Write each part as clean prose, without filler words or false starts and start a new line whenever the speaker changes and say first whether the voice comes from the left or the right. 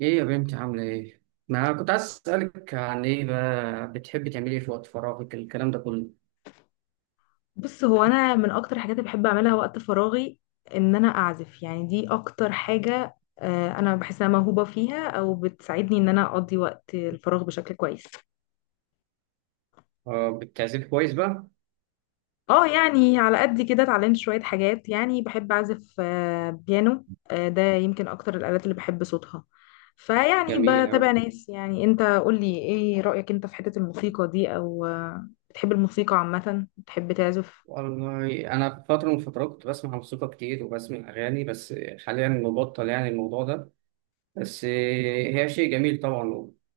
right: ايه يا بنتي عاملة ايه؟ ما كنت عايز اسألك عن ايه بقى بتحبي تعملي ايه في وقت فراغك الكلام ده كله؟
left: بص، هو انا من اكتر الحاجات اللي بحب اعملها وقت فراغي ان انا اعزف. يعني دي اكتر حاجة، انا بحس انها موهوبة فيها او بتساعدني ان انا اقضي وقت الفراغ بشكل كويس.
right: اه بتعزفي كويس بقى؟
left: اه يعني على قد كده اتعلمت شوية حاجات، يعني بحب اعزف بيانو. ده يمكن اكتر الالات اللي بحب صوتها. فيعني
right: جميل
left: بتابع
right: أوي.
left: ناس، يعني انت قولي ايه رأيك انت في حتة الموسيقى دي، او بتحب الموسيقى عامة، بتحب تعزف؟
right: والله أنا في فترة من الفترات كنت بسمع موسيقى كتير وبسمع أغاني بس حاليا مبطل يعني الموضوع ده. بس هي شيء جميل طبعا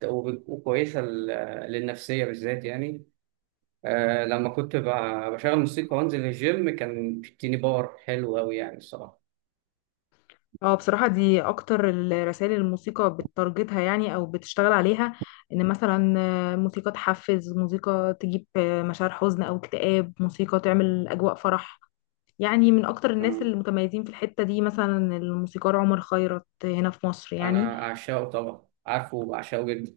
right: وكويسة للنفسية بالذات يعني. لما كنت بشغل موسيقى وأنزل الجيم كان بيديني باور حلو أوي يعني الصراحة.
left: اه بصراحة دي أكتر الرسائل الموسيقى بتارجتها، يعني أو بتشتغل عليها. إن مثلا موسيقى تحفز، موسيقى تجيب مشاعر حزن أو اكتئاب، موسيقى تعمل أجواء فرح. يعني من أكتر الناس
right: آه،
left: المتميزين في الحتة دي مثلا الموسيقار عمر خيرت هنا في مصر يعني.
right: أنا أعشقه طبعا، عارفه وبعشقه جدا.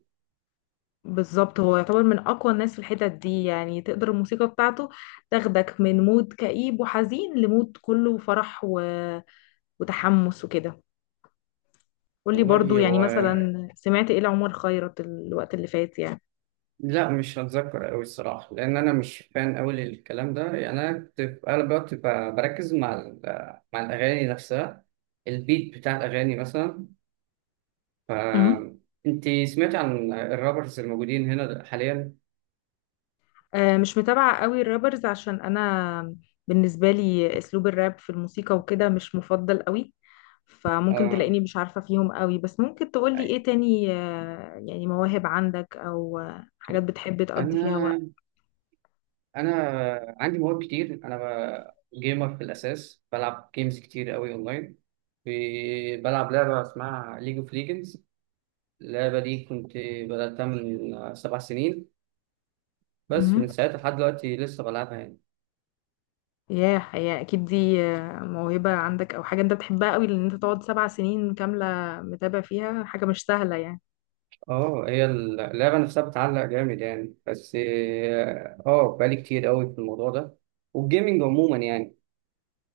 left: بالظبط، هو يعتبر من أقوى الناس في الحتت دي، يعني تقدر الموسيقى بتاعته تاخدك من مود كئيب وحزين لمود كله فرح وتحمس وكده. قولي برضو
right: والله
left: يعني
right: هو
left: مثلا سمعت ايه لعمر خيرت الوقت اللي فات يعني.
right: لا، مش هتذكر أوي الصراحة لأن أنا مش فان أوي للكلام ده يعني. أنا كنت في أغلب الوقت بركز مع الأغاني نفسها، البيت بتاع الأغاني مثلا. ف
left: امم
right: أنت سمعت عن الرابرز الموجودين هنا حاليا؟
left: مش متابعة قوي الرابرز، عشان أنا بالنسبة لي أسلوب الراب في الموسيقى وكده مش مفضل قوي. فممكن
right: آه...
left: تلاقيني مش عارفة فيهم قوي، بس ممكن تقولي إيه
right: أي-
left: تاني، يعني مواهب عندك أو حاجات بتحب تقضي فيها
right: أنا
left: وقت.
right: أنا عندي مواهب كتير. جيمر في الأساس، بلعب جيمز كتير أوي أونلاين. بلعب لعبة اسمها ليج اوف ليجندز. اللعبة دي كنت بدأتها من 7 سنين، بس
left: امم
right: من ساعتها لحد دلوقتي لسه بلعبها يعني.
left: ياه، هي أكيد دي موهبة عندك أو حاجة أنت بتحبها قوي، لأن أنت تقعد سبع سنين كاملة متابع فيها، حاجة مش سهلة يعني.
right: اه هي اللعبة نفسها بتعلق جامد يعني، بس اه بقالي كتير قوي في الموضوع ده والجيمنج عموما يعني.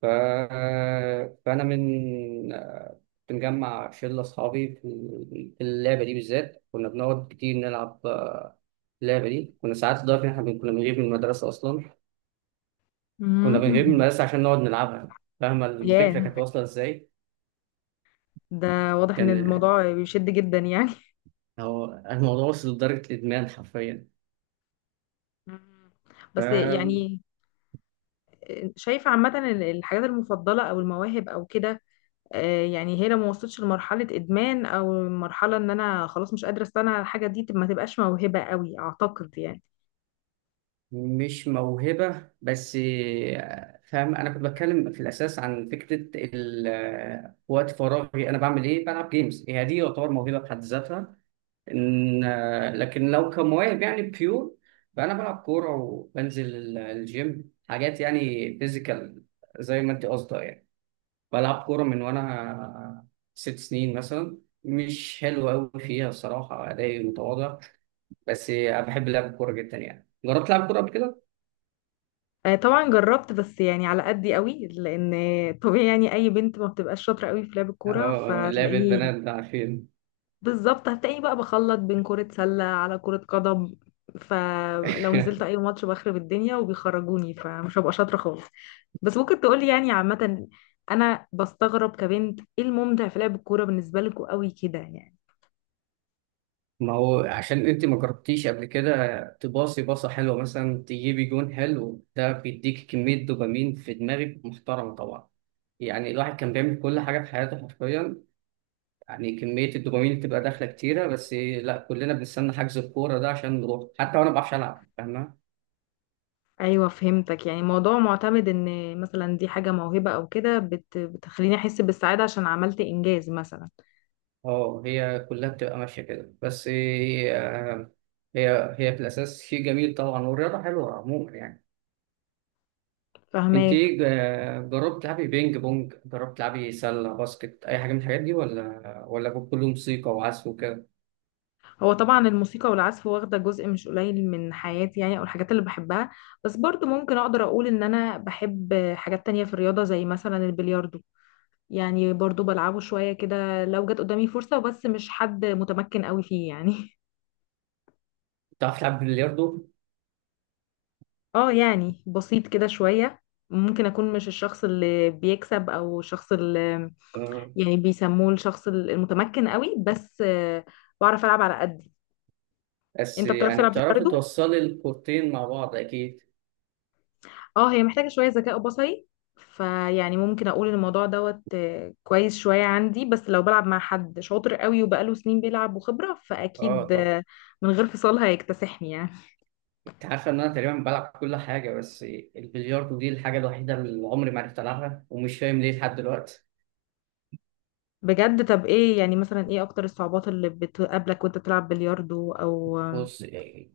right: ف... فأنا من آه، بنجمع شلة أصحابي في في اللعبة دي بالذات، كنا بنقعد كتير نلعب اللعبة دي. كنا ساعات لدرجة إن إحنا كنا بنغيب من المدرسة أصلا. كنا بنغيب من
left: امم
right: المدرسة عشان نقعد نلعبها. فاهمة
left: ياه،
right: الفكرة كانت واصلة إزاي؟
left: ده واضح ان
right: كان
left: الموضوع بيشد جدا يعني.
right: هو الموضوع وصل لدرجة الإدمان حرفيا.
left: مم. بس
right: فمش
left: يعني شايفة عامة إن الحاجات المفضلة او المواهب او كده، يعني هي لو ما وصلتش لمرحلة ادمان او مرحلة ان انا خلاص مش قادرة استنى على الحاجة دي، ما تبقاش موهبة قوي اعتقد يعني.
right: موهبة بس. فاهم، أنا كنت بتكلم في الأساس عن فكرة وقت فراغي، أنا بعمل إيه، بلعب جيمز، هي دي يعتبر موهبة في حد ذاتها. إن آه، لكن لو كمواهب يعني بيور، فأنا بلعب كورة وبنزل الجيم حاجات يعني فيزيكال زي ما أنت قصدها يعني. بلعب كورة من وأنا 6 سنين مثلا، مش حلو أوي فيها الصراحة، أدائي متواضع بس بحب لعب الكورة جدا يعني. جربت تلعب كورة قبل كده؟
left: طبعا جربت، بس يعني على قدي قوي، لان طبيعي يعني اي بنت ما بتبقاش شاطرة قوي في لعب الكورة،
right: اه لعب
left: فتلاقيني
right: البنات ده عارفين.
left: بالظبط هتلاقيني بقى بخلط بين كرة سلة على كرة قدم. فلو نزلت اي ماتش بخرب الدنيا وبيخرجوني، فمش هبقى شاطرة خالص. بس ممكن تقولي يعني عامة، انا بستغرب كبنت ايه الممتع في لعب الكورة بالنسبة لكم قوي كده يعني.
right: ما هو عشان انت ما جربتيش قبل كده. تباصي باصة حلوة مثلا، تجيبي جون حلو، ده بيديك كمية دوبامين في دماغك محترمة طبعا. يعني الواحد كان بيعمل كل حاجة في حياته حرفيا، يعني كمية الدوبامين اللي بتبقى داخلة كتيرة. بس لا، كلنا بنستنى حجز الكورة ده عشان نروح حتى وانا ما بعرفش العب، فاهمة.
left: ايوه فهمتك، يعني موضوع معتمد ان مثلا دي حاجة موهبة او كده بتخليني احس بالسعادة عشان عملت انجاز مثلا.
right: اه هي كلها بتبقى ماشية كده. بس هي هي في الأساس شيء جميل طبعا، والرياضة حلوة عموما يعني. انت
left: فهماك.
right: ايه، جربت تلعبي بينج بونج، جربت تلعبي سله باسكت، اي حاجه من الحاجات دي ولا ولا كله موسيقى وعزف وكده؟
left: هو طبعا الموسيقى والعزف واخدة جزء مش قليل من حياتي، يعني او الحاجات اللي بحبها. بس برضو ممكن اقدر اقول ان انا بحب حاجات تانية في الرياضة زي مثلا البلياردو. يعني برضو بلعبه شوية كده لو جت قدامي فرصة، بس مش حد متمكن قوي فيه يعني
right: بتعرف تلعب بلياردو.
left: اه يعني بسيط كده شوية. ممكن اكون مش الشخص اللي بيكسب او الشخص اللي
right: آه.
left: يعني بيسموه الشخص المتمكن قوي، بس بعرف العب على قدي.
right: بس
left: انت بتعرف
right: يعني
left: تلعب
right: بتعرفي
left: بلياردو؟
right: توصلي الكورتين مع بعض اكيد.
left: اه، هي محتاجة شوية ذكاء بصري. فيعني ممكن اقول إن الموضوع دوت كويس شوية عندي، بس لو بلعب مع حد شاطر قوي وبقاله سنين بيلعب وخبرة،
right: اه
left: فاكيد
right: طبعا.
left: من غير فصال هيكتسحني يعني.
right: انت عارفه ان انا تقريبا بلعب كل حاجه، بس البلياردو دي الحاجه الوحيده اللي عمري ما عرفت العبها، ومش فاهم ليه لحد دلوقتي.
left: بجد؟ طب ايه يعني مثلا ايه اكتر الصعوبات اللي بتقابلك وانت بتلعب بلياردو او
right: بص،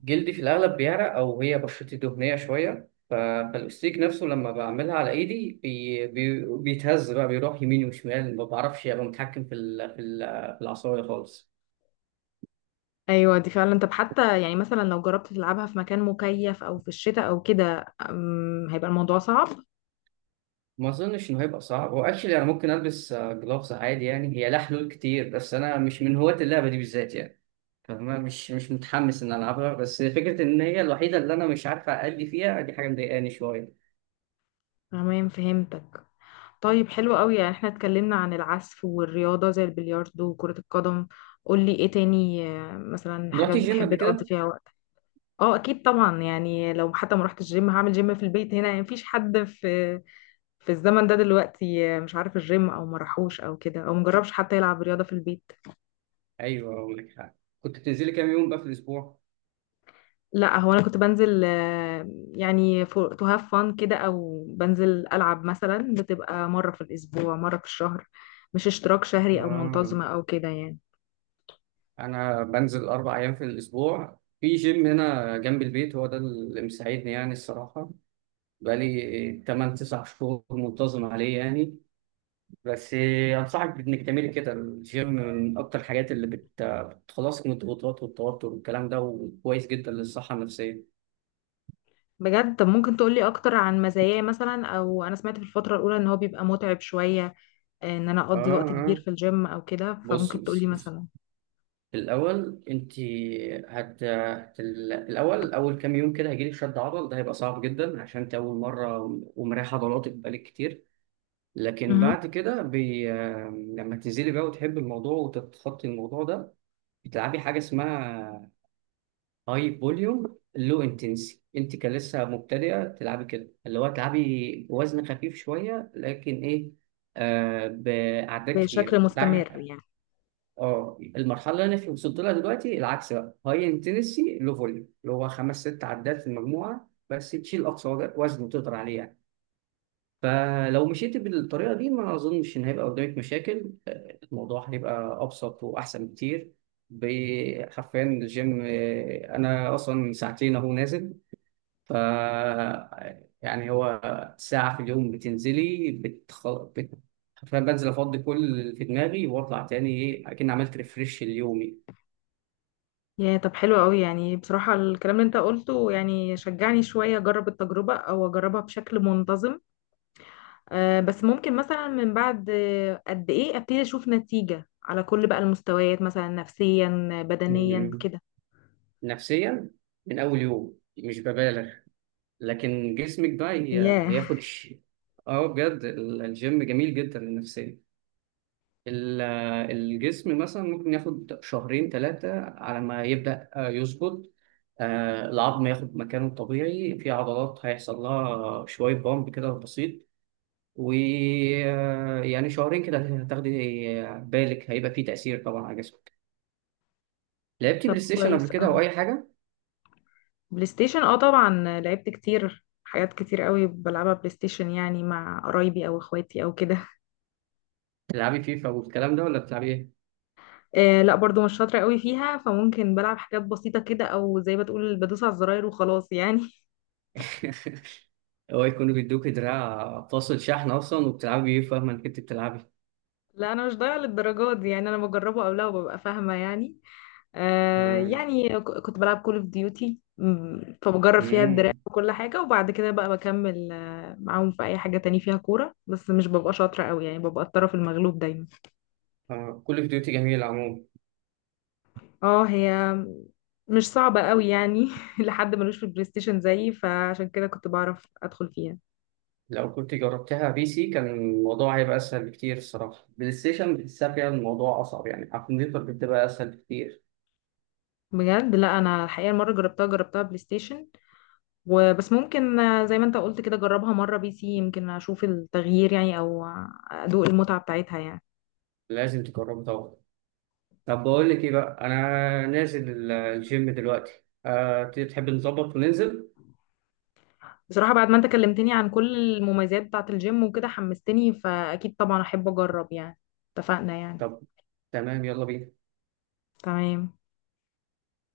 right: جلدي في الأغلب بيعرق، أو هي بشرتي دهنية شوية، فالأستيك نفسه لما بعملها على إيدي بي بي بيتهز بقى، بيروح يمين وشمال، ما بعرفش أبقى متحكم في العصاية خالص.
left: ايوه دي فعلا. طب حتى يعني مثلا لو جربت تلعبها في مكان مكيف او في الشتاء او كده، هيبقى الموضوع صعب.
right: ما أظنش إنه هيبقى صعب. هو أكشلي أنا ممكن ألبس جلافز عادي يعني، هي لها حلول كتير، بس أنا مش من هواة اللعبة دي بالذات يعني. فاهمة، مش متحمس إن ألعبها، بس فكرة إن هي الوحيدة اللي أنا مش عارف أأدي فيها دي حاجة مضايقاني شوية.
left: تمام فهمتك. طيب، حلو قوي. يعني احنا اتكلمنا عن العزف والرياضة زي البلياردو وكرة القدم. قولي ايه تاني مثلا
right: رحت
left: حاجات
right: الجيم
left: بتحب
right: قبل
left: تقضي
right: كده؟
left: فيها وقت. اه اكيد طبعا، يعني لو حتى ما رحت الجيم هعمل جيم في البيت هنا. يعني مفيش حد في الزمن ده دلوقتي مش عارف الجيم او ما راحوش او كده او مجربش حتى يلعب رياضة في البيت.
right: أيوه، أقول لك حاجة، كنت بتنزلي كام يوم بقى في الأسبوع؟
left: لا هو انا كنت بنزل يعني تو هاف فان كده، او بنزل العب مثلا، بتبقى مرة في الاسبوع مرة في الشهر، مش اشتراك شهري او
right: آه.
left: منتظمة او كده يعني.
right: أنا بنزل 4 أيام في الأسبوع في جيم هنا جنب البيت، هو ده اللي مساعدني يعني الصراحة. بقالي 8 - 9 شهور منتظم عليه يعني. بس أنصحك بإنك تعملي كده، الجيم من أكتر الحاجات اللي بتخلصك من الضغوطات والتوتر والكلام ده، وكويس جدا للصحة النفسية.
left: بجد؟ طب ممكن تقولي اكتر عن مزاياه مثلا؟ او انا سمعت في الفترة الاولى ان هو بيبقى متعب شوية، ان انا
right: آه
left: اقضي وقت كبير
right: آه
left: في الجيم او كده،
right: بص
left: فممكن تقولي
right: بص
left: مثلا.
right: الأول أنت الأول أول كام يوم كده هيجيلك شد عضل، ده هيبقى صعب جدا عشان أنت أول مرة ومريح عضلاتك بقالك كتير. لكن
left: مهم.
right: بعد كده بي... لما تنزلي بقى وتحب الموضوع وتتخطي الموضوع ده، بتلعبي حاجة اسمها هاي فوليوم. لو انتنسي، أنت كلسه مبتدئة، تلعبي كده اللي هو تلعبي وزن خفيف شوية لكن إيه، بأعداد
left: بشكل
right: كتير ده.
left: مستمر يعني.
right: اه، المرحله اللي انا وصلت لها دلوقتي العكس بقى، هاي انتنسي لو فوليوم اللي هو 5 - 6 عدات في المجموعه، بس تشيل اقصى وزن تقدر عليه يعني. فلو مشيت بالطريقه دي ما اظنش ان هيبقى قدامك مشاكل، الموضوع هيبقى ابسط واحسن بكتير. حرفيا الجيم انا اصلا ساعتين اهو نازل. ف يعني هو ساعه في اليوم بتنزلي حرفيا بنزل افضي كل اللي في دماغي واطلع تاني، ايه اكن عملت ريفريش ليومي.
left: يا طب حلو قوي، يعني بصراحة الكلام اللي انت قلته يعني شجعني شوية اجرب التجربة او اجربها بشكل منتظم. آه بس ممكن مثلا من بعد قد ايه ابتدي اشوف نتيجة على كل بقى المستويات، مثلا نفسيا بدنيا
right: مم.
left: كده.
right: نفسيا من اول يوم، مش ببالغ، لكن جسمك بقى هي-
left: ياه.
right: هياخد الشيء. اه بجد الجيم جميل جدا للنفسية. ال- الجسم مثلا ممكن ياخد شهرين ثلاثة على ما يبدأ يظبط. العظم ياخد مكانه الطبيعي، في عضلات هيحصل لها شوية بامب كده بسيط. ويعني شهرين كده هتاخدي، بالك هيبقى فيه تأثير طبعا على جسمك. لعبتي
left: طب
right: بلاي ستيشن قبل
left: كويس.
right: كده أو أي حاجة؟
left: بلاي ستيشن اه طبعا، لعبت كتير. حاجات كتير قوي بلعبها بلاي ستيشن يعني مع قرايبي او اخواتي او كده.
right: تلعبي فيفا والكلام ده ولا بتلعبي إيه؟
left: آه لا برضو مش شاطره قوي فيها، فممكن بلعب حاجات بسيطه كده، او زي ما تقول بدوس على الزراير وخلاص يعني.
right: هو يكونوا بيدوك دراع فاصل شحن اصلا وبتلعبي بيه، فاهمه انك انت بتلعبي.
left: لا انا مش ضايعه للدرجات دي، يعني انا بجربه او لا وببقى فاهمه يعني. آه
right: مم.
left: يعني كنت بلعب كول اوف ديوتي، فبجرب فيها الدراع
right: امم
left: وكل حاجه، وبعد كده بقى بكمل معاهم في اي حاجه تاني فيها كوره، بس مش ببقى شاطره قوي يعني، ببقى الطرف المغلوب دايما.
right: كل فيديوهاتي جميل عموما.
left: اه، هي مش صعبة قوي يعني لحد ملوش في البلاي ستيشن زيي فعشان كده كنت بعرف ادخل فيها.
right: لو كنت جربتها بي سي كان الموضوع هيبقى اسهل بكتير الصراحه، بلاي ستيشن بتحسها فيها الموضوع اصعب يعني، على الكمبيوتر بتبقى اسهل بكتير.
left: بجد لا، انا الحقيقة المرة جربتها بلاي ستيشن، وبس ممكن زي ما انت قلت كده جربها مرة بي سي، يمكن اشوف التغيير يعني، او ادوق المتعة بتاعتها يعني.
right: لازم تجربه طبعا. طب بقول لك ايه بقى، انا نازل الجيم دلوقتي، أه تحب نظبط وننزل؟
left: بصراحة بعد ما انت كلمتني عن كل المميزات بتاعة الجيم وكده حمستني، فاكيد طبعا احب اجرب يعني. اتفقنا يعني.
right: طب تمام، يلا بينا.
left: تمام.